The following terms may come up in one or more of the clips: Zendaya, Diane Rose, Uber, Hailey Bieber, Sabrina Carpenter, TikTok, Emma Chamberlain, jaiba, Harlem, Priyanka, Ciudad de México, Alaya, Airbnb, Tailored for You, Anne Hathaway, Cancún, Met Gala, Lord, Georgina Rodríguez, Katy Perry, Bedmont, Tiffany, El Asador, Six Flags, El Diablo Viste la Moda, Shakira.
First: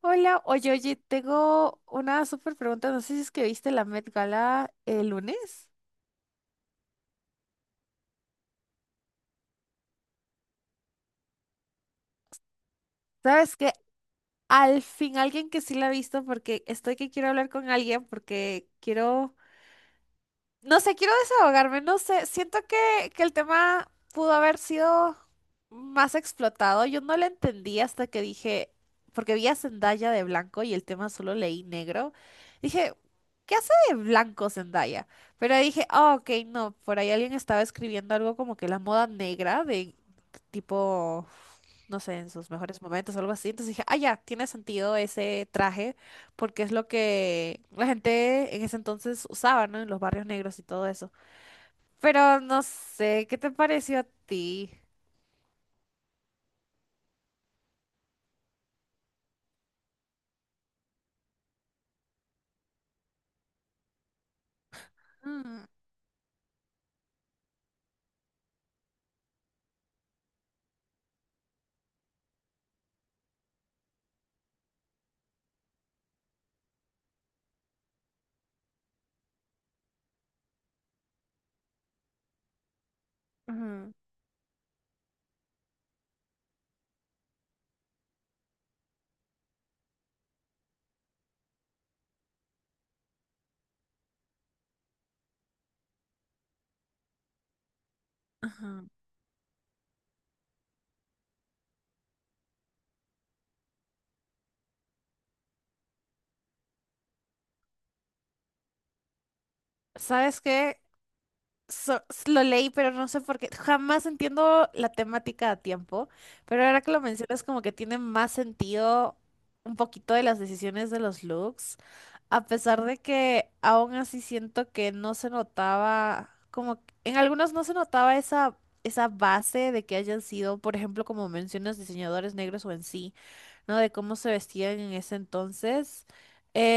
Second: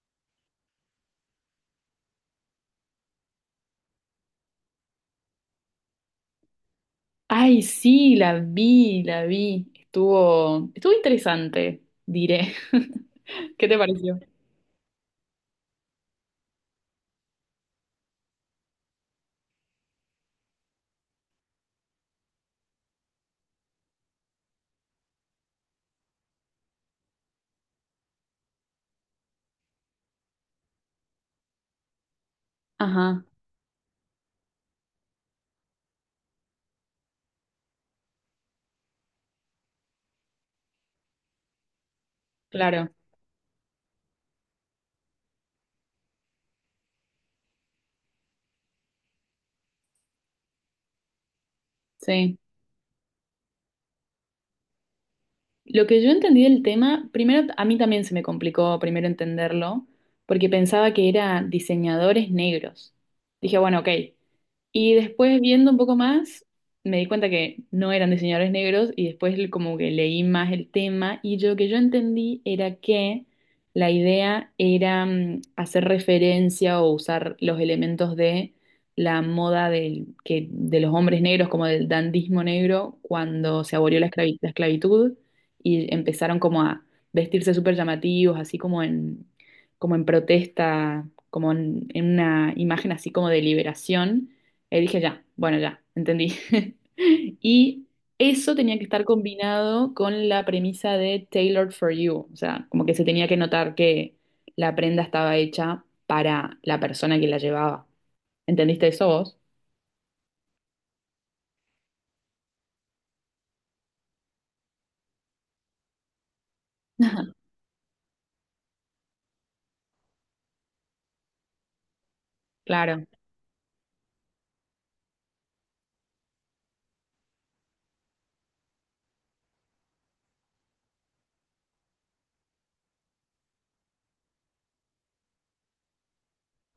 Hola, oye, oye, tengo una súper pregunta. No sé si es que viste la Met Gala el lunes. Ay, sí, la vi. Estuvo interesante, diré. ¿Sabes ¿Qué qué? te pareció? Al fin, alguien que sí la ha visto, porque estoy que quiero hablar con alguien, porque quiero. No sé, quiero desahogarme, no sé, siento que el tema pudo haber sido más explotado. Yo no lo entendí hasta que dije, porque vi a Zendaya de blanco y el tema solo leí negro. Dije, Ajá, ¿qué hace de blanco Zendaya? Pero ahí dije, ah, ok, no, por ahí alguien estaba escribiendo algo como que la moda negra de tipo, no sé, en sus mejores claro, momentos o algo así. Entonces dije, ah, ya, tiene sentido ese traje porque es lo que la gente en ese entonces usaba, ¿no? En los barrios negros y todo eso. sí. Pero no sé, ¿qué te pareció a ti? Lo que yo entendí del tema, primero a mí también se me complicó primero entenderlo, porque pensaba que era diseñadores negros. Dije, bueno, ok. Y después Mm, viendo un poco más, me di cuenta que no eran diseñadores negros y después como que leí más el tema lo que yo entendí era que la idea era hacer referencia o usar los elementos de la moda de los hombres negros, como del dandismo negro, cuando se ujú, abolió la la esclavitud y empezaron como a vestirse súper llamativos, como en protesta, en una imagen así como de liberación. Y dije, ya, bueno, ya, entendí. Y eso tenía ajá. que estar combinado con la premisa de Tailored for You, o sea, como que se tenía que notar que la prenda estaba hecha para la persona que la llevaba. ¿Entendiste eso vos? ¿Sabes qué? Lo leí, pero no sé por qué. Jamás entiendo la temática a tiempo, pero ahora que lo Ajá. mencionas, como que tiene más sentido un poquito de las decisiones de los looks, a pesar de Claro. que aún así siento que no se notaba, en algunos no se notaba esa, esa base de que hayan sido, por ejemplo, como mencionas, diseñadores negros o en sí, ¿no? De cómo se vestían en ese entonces.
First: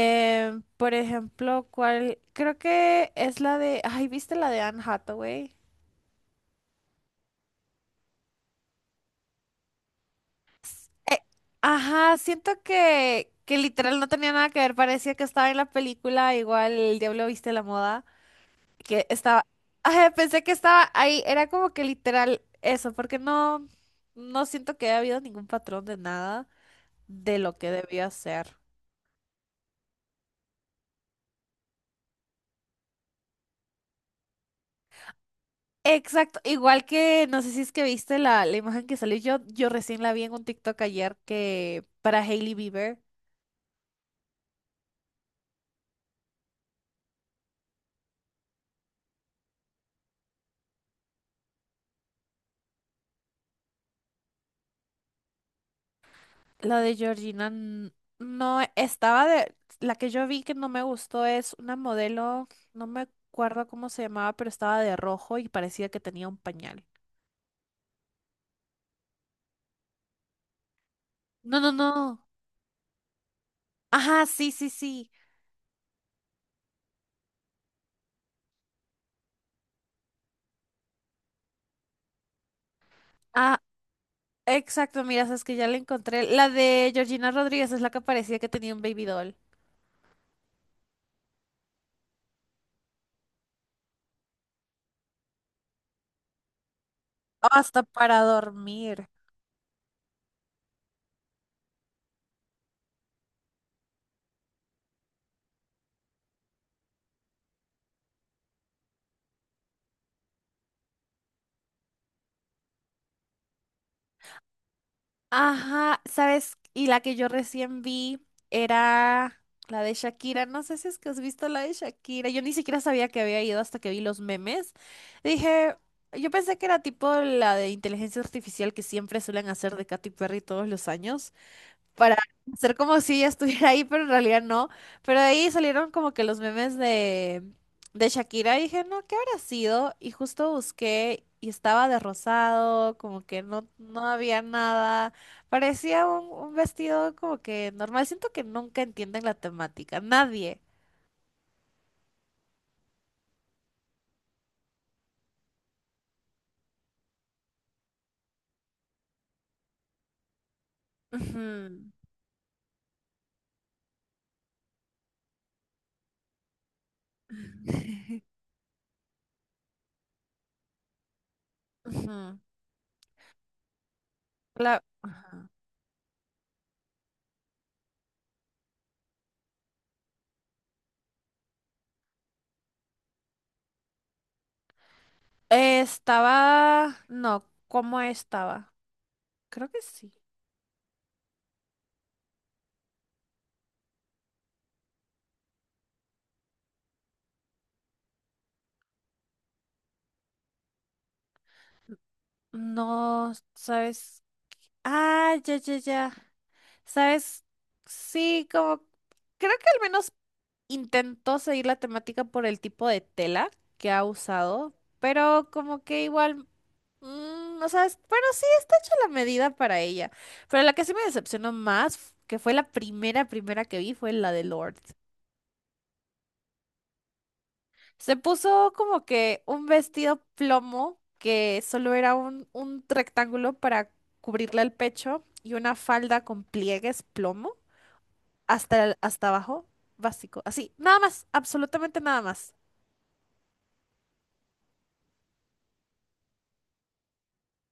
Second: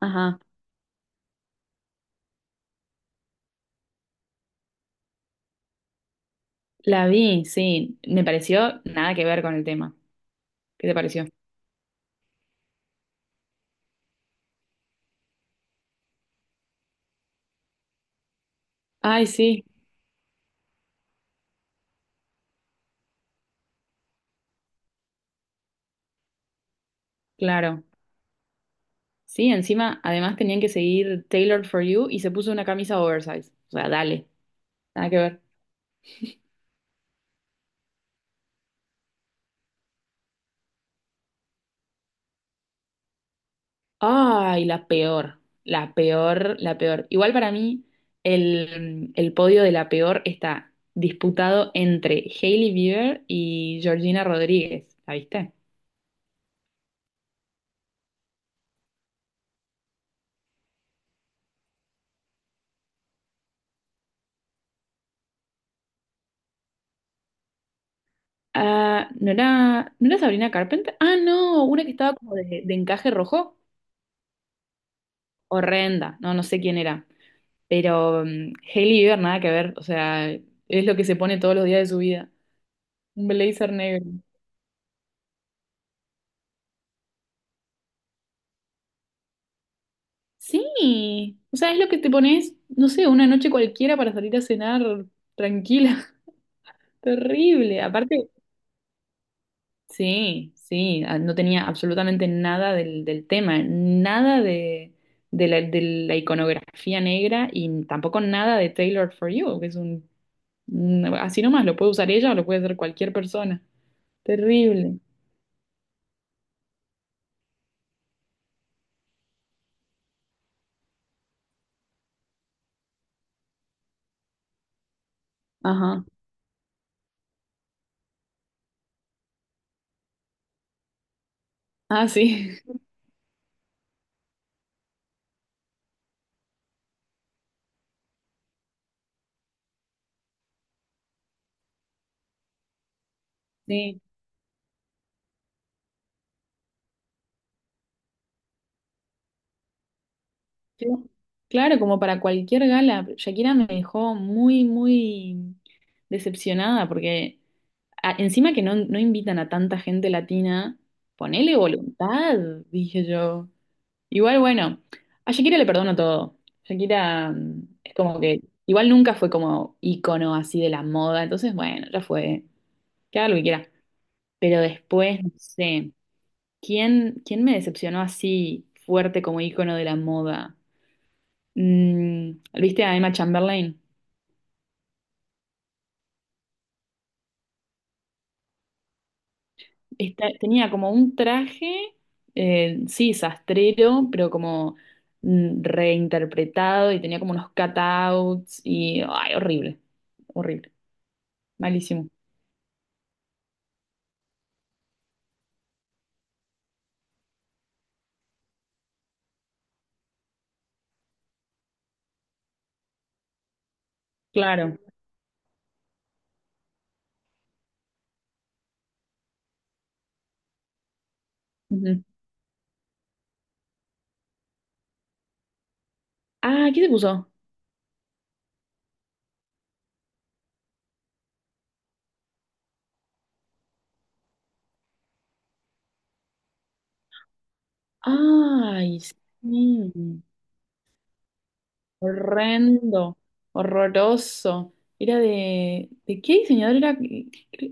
Ajá. Por ejemplo, ¿cuál? Creo que es la de... Ay, ¿viste la de Anne Hathaway? La vi, sí. Me pareció nada que ver con el tema. ¿Qué te Eh, pareció? Ajá, siento que literal no tenía nada que ver, parecía que estaba en la película, igual El Diablo Viste la Moda, que Ay, estaba, sí, ajá, pensé que estaba ahí, era como que literal eso, porque no, no siento que haya habido ningún patrón de nada de lo que claro. debía ser. Sí, encima, además tenían que seguir Tailored for You y se puso una camisa oversize. O sea, dale, nada que ver. Exacto, igual que no sé si es que viste la imagen que salió. Yo recién la vi en un TikTok ayer que para Hailey Bieber, Ay, la peor, la peor, la peor. Igual para mí, el podio de la peor está disputado entre Hailey Bieber y Georgina Rodríguez. ¿La viste? la de Georgina no estaba de. La que yo vi que no me gustó es una modelo, no me acuerdo cómo se llamaba, pero estaba de rojo y parecía que tenía un pañal. Ah, ¿no era Sabrina Carpenter? Ah, No, no, no, una que estaba no. como de encaje rojo. Ajá, sí, sí, sí. Horrenda. No, no sé quién era. Pero Hailey Bieber nada que ver, o sea, es lo que se pone todos los días de su vida. Un Ah, blazer negro. exacto, mira, sabes que ya la encontré. La de Georgina Rodríguez es la que parecía que tenía un baby doll. Sí, o sea, es lo que te pones, no sé, una noche cualquiera para salir a cenar tranquila. Terrible. Hasta para Aparte, dormir. sí, sí, no tenía absolutamente nada del tema, nada de, de la iconografía negra y tampoco nada de Tailored for You, que es así nomás, lo puede usar ella o lo puede hacer cualquier persona. Terrible. Ajá, ¿sabes? Y la que yo recién vi era la de Shakira. No sé si es que has visto la de Shakira. Yo ni siquiera sabía que había ido hasta que vi los memes. Dije, Ajá. yo pensé que era tipo la de inteligencia artificial que siempre suelen hacer de Katy Perry todos los años Ah, para sí. hacer como si ella estuviera ahí, pero en realidad no. Pero de ahí salieron como que los memes de Shakira y dije, no, ¿qué habrá sido? Y justo busqué y estaba de rosado, como que no, Sí, no había nada. Parecía un vestido como que normal. Siento que nunca entienden la temática, nadie. sí. Claro, como para cualquier gala. Shakira me dejó muy, muy decepcionada porque encima que no, no invitan a tanta gente latina, ponele Ujú. voluntad, dije yo. Igual, bueno, a Shakira le perdono todo. Shakira es como que igual nunca fue como icono así de la moda, entonces bueno, ya Ujú. fue, que haga lo que quiera. Pero después, no Ajá. sé, ¿quién, quién me decepcionó así fuerte como icono de la moda? Mm, ¿viste a Emma Chamberlain? Estaba, no, ¿cómo estaba? Creo que sí. Tenía como un traje, sí, sastrero, pero como reinterpretado y tenía como unos cutouts y, ay, horrible, horrible, malísimo. No, ¿sabes? Ah, ya, ya, ya. ¿Sabes? Sí, como creo que al menos intentó seguir la temática por el tipo de tela que ha usado, Claro. pero como que igual, no sabes, bueno, sí, está hecha la medida para ella, pero la que sí me decepcionó más, Ujú. Que fue la primera que vi, fue la de Lord. Ah, ¿qué se puso? Se puso como que un vestido plomo que solo era un rectángulo para cubrirle el pecho y una falda con pliegues plomo hasta, Ay, hasta abajo, sí. básico, así, nada más, absolutamente nada más. Horrendo, horroroso. Era ¿de qué diseñador era?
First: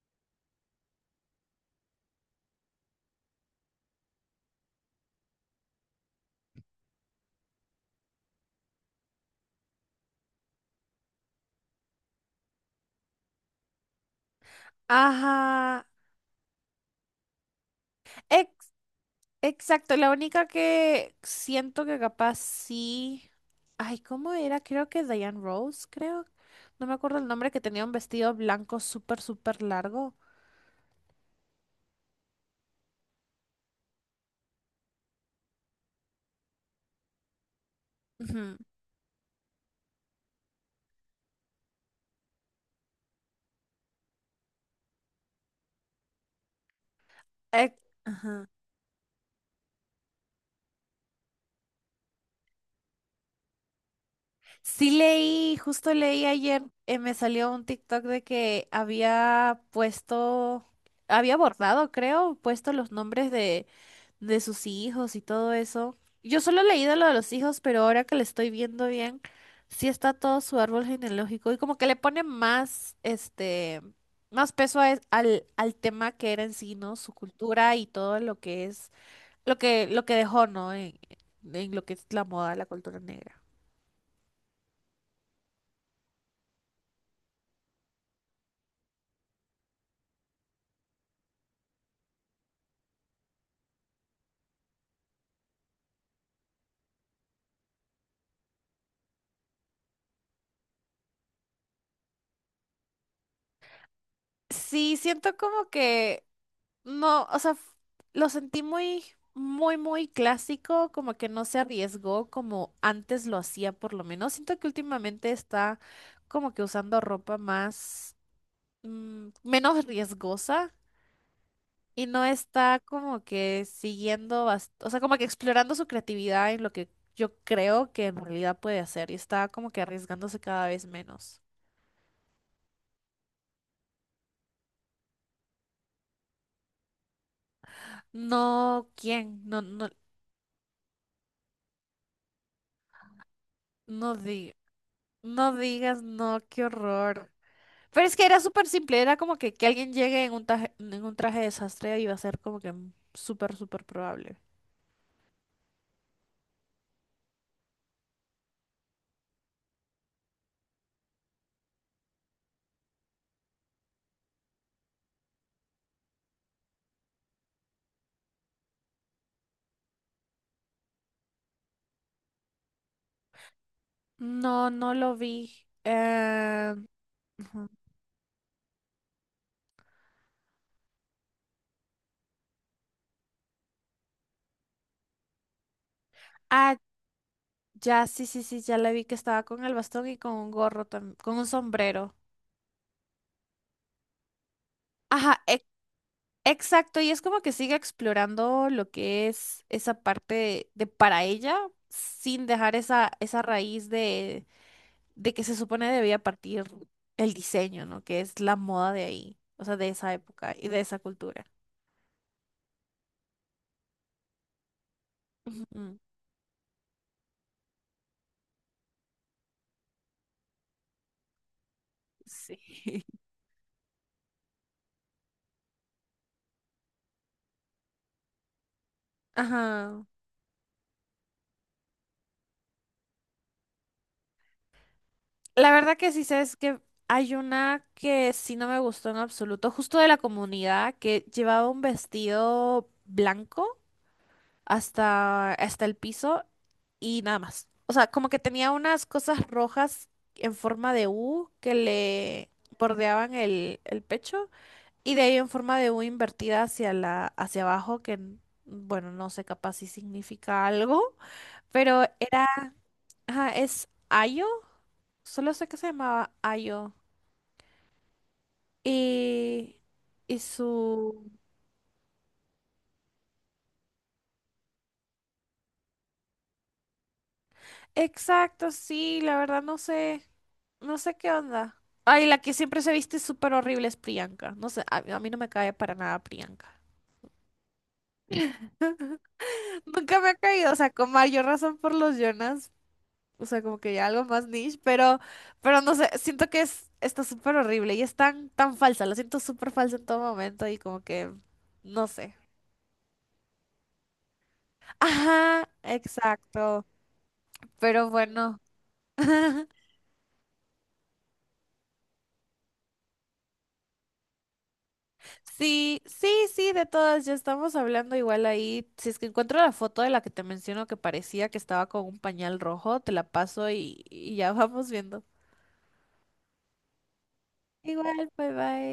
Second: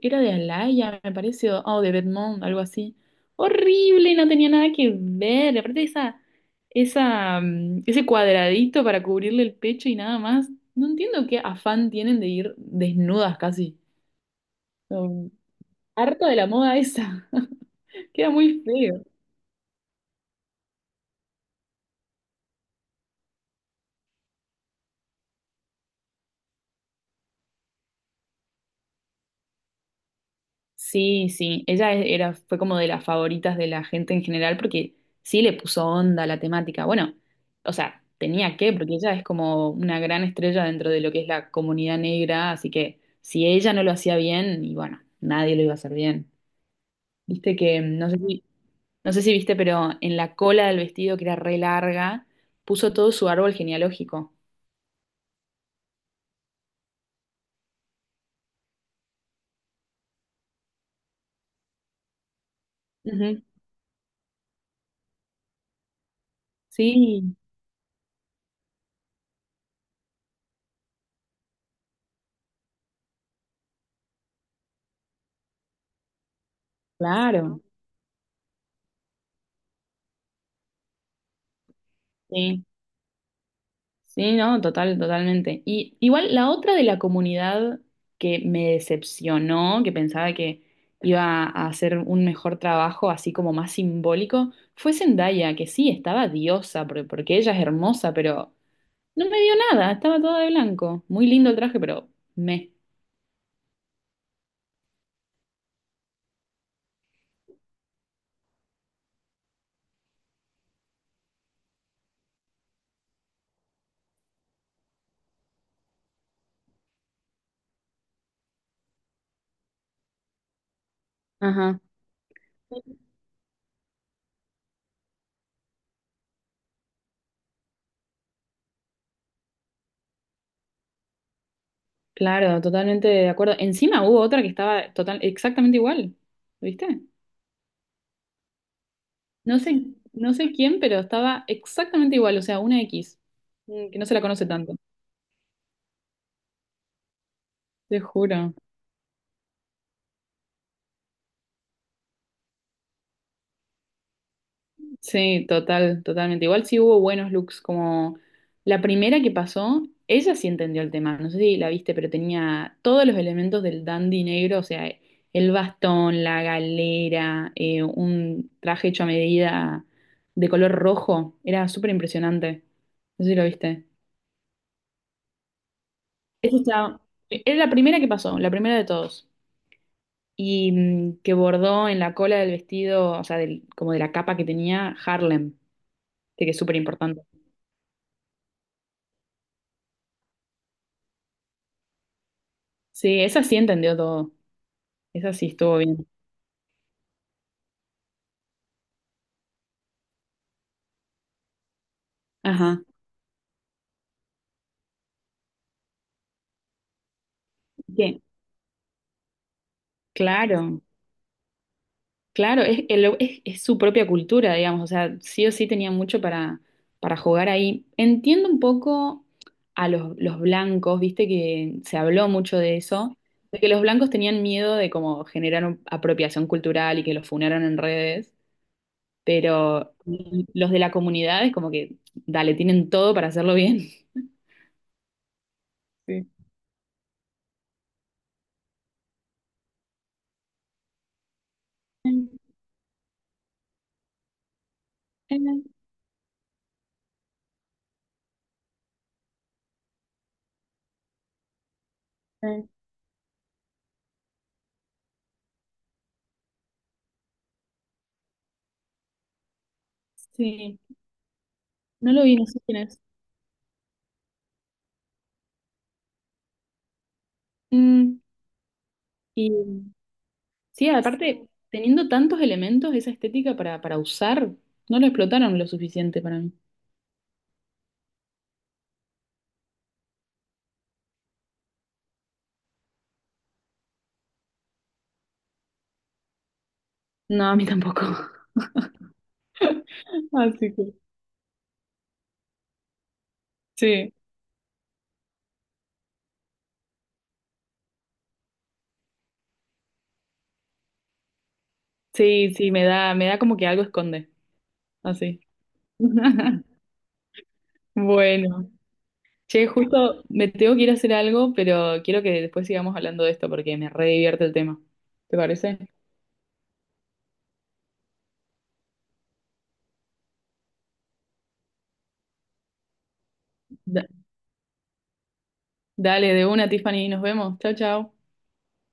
Era de Alaya, me parece, o de Bedmont, algo así. Horrible, no tenía nada que ver. Aparte ese cuadradito para cubrirle el pecho y nada más. No entiendo qué afán tienen de ir desnudas casi. No, Ajá, harto de la moda esa. Queda muy ex- feo. exacto, la única que siento que capaz sí, ay, ¿cómo era? Creo que Diane Rose, creo, no me acuerdo el nombre, que tenía un vestido blanco súper, súper largo. Sí, sí, ella fue como de las favoritas de la gente en general porque sí le puso onda a la temática. Bueno, o sea, Ujú. tenía que, porque ella es como una gran estrella dentro de lo que es la comunidad negra, así que si ella no lo hacía bien, y bueno, nadie lo iba a hacer bien. Viste Ex- que, Ajá. no sé si viste, pero en la cola del vestido, que era re larga, puso todo su árbol genealógico. Sí leí, justo leí ayer, me salió un TikTok de que había puesto, había bordado, creo, puesto los nombres Ujú. De sus hijos y todo eso. Yo solo he leído lo de los Sí, hijos, pero ahora que le estoy viendo bien, sí está todo su árbol genealógico y como que le pone más, este, más peso al, al tema que era en sí, ¿no? Su claro. cultura y todo lo que es, lo lo que dejó, ¿no? En lo que es la moda, Sí. la cultura negra. Sí, no, total, totalmente. Y igual la otra de la comunidad que me decepcionó, que pensaba que iba a hacer un mejor trabajo, así como más simbólico, fue Zendaya, que sí, estaba diosa, porque ella es hermosa, pero no me dio nada, estaba toda de blanco. Muy lindo el traje, pero me. Sí, siento como que no, o sea, lo sentí muy, muy, muy clásico, como que no se arriesgó como antes lo hacía, por lo menos. Siento que últimamente está como que usando ropa más, menos riesgosa Ajá. y no está como que siguiendo, o sea, como que explorando su creatividad en lo que yo creo que en realidad puede hacer y está como que arriesgándose cada vez menos. Claro, totalmente de acuerdo. Encima hubo otra que estaba total, exactamente igual, ¿viste? No, ¿quién? No No, sé, no, no sé quién, pero estaba exactamente igual, o sea, una X, que no no se la conoce tanto, no digas, no, qué horror. te Pero es que era juro. súper simple, era como que alguien llegue en un traje de desastre iba a ser como que súper, súper probable. Sí, total, totalmente. Igual sí hubo buenos looks, como la primera que pasó, ella sí entendió el tema, no sé si la viste, pero tenía todos los elementos del dandy negro, o sea, el bastón, la galera, un traje hecho a medida de color rojo, era súper impresionante, no sé si lo viste. No, no lo vi. Esa Eh, estaba- era ujú. la primera que pasó, la primera de todos. Y que bordó en la cola del vestido, o sea, como de la capa que tenía, Harlem, que es súper Ah, importante. ya, sí, sí, sí, ya la vi que estaba con el bastón y con un gorro, con un sombrero. Sí, esa sí entendió todo, esa Ajá, sí estuvo bien. exacto, y es como que sigue explorando lo que es esa parte de para ella, sin dejar Ajá. esa, esa raíz de que se supone debía partir el diseño, ¿no? Que Bien. es la moda de ahí, o sea, de esa época y de Claro, esa cultura. claro, es su propia cultura, digamos, o sea, sí o sí tenía Ujú. mucho para jugar ahí. Entiendo un poco a los blancos, viste que se habló mucho de Sí. eso, de que los blancos tenían miedo de como generar apropiación cultural y que los funaran en redes. Pero Ajá. los de la comunidad es como que, dale, tienen todo para hacerlo bien. La verdad que sí Sí. sé es que hay una que sí no me gustó en absoluto, justo de la comunidad, que llevaba un vestido blanco hasta, hasta el piso y nada más. O sea, como que tenía unas cosas rojas en forma de U que le bordeaban el pecho y de ahí en forma de U invertida hacia la, hacia abajo, bueno, no sé capaz si significa Sí, algo, pero no lo vi, no sé era, quién es. ajá, es Ayo, solo sé que se llamaba Ayo. Mm, y Y, y sí, su... aparte, teniendo tantos elementos, esa estética para usar, no lo explotaron lo suficiente para mí. Exacto, sí, la verdad no sé, no sé qué onda. Ay, la que siempre se viste súper horrible es Priyanka. No sé, a mí no me cae para nada Priyanka. No, a mí tampoco. Nunca me ha caído, Así o sea, que con mayor razón por los Jonas. O sea, como que ya sí, algo más niche, pero no sé, siento que es, está súper horrible y es tan, tan falsa, la siento súper falsa en todo momento y como que, no sé. sí, sí, me da como que algo esconde, así. Ajá, exacto, pero bueno. Bueno, che, justo me tengo que ir a hacer algo, pero quiero que después sigamos hablando de esto porque me re divierte el tema. ¿Te parece? Sí, sí, sí, de todas, ya estamos hablando igual ahí. Si es que encuentro la foto de la que te menciono que parecía que estaba con un pañal rojo, te la paso Da- y ya vamos viendo. dale, de una, Tiffany, nos vemos. Chao, chao. Igual, bye bye.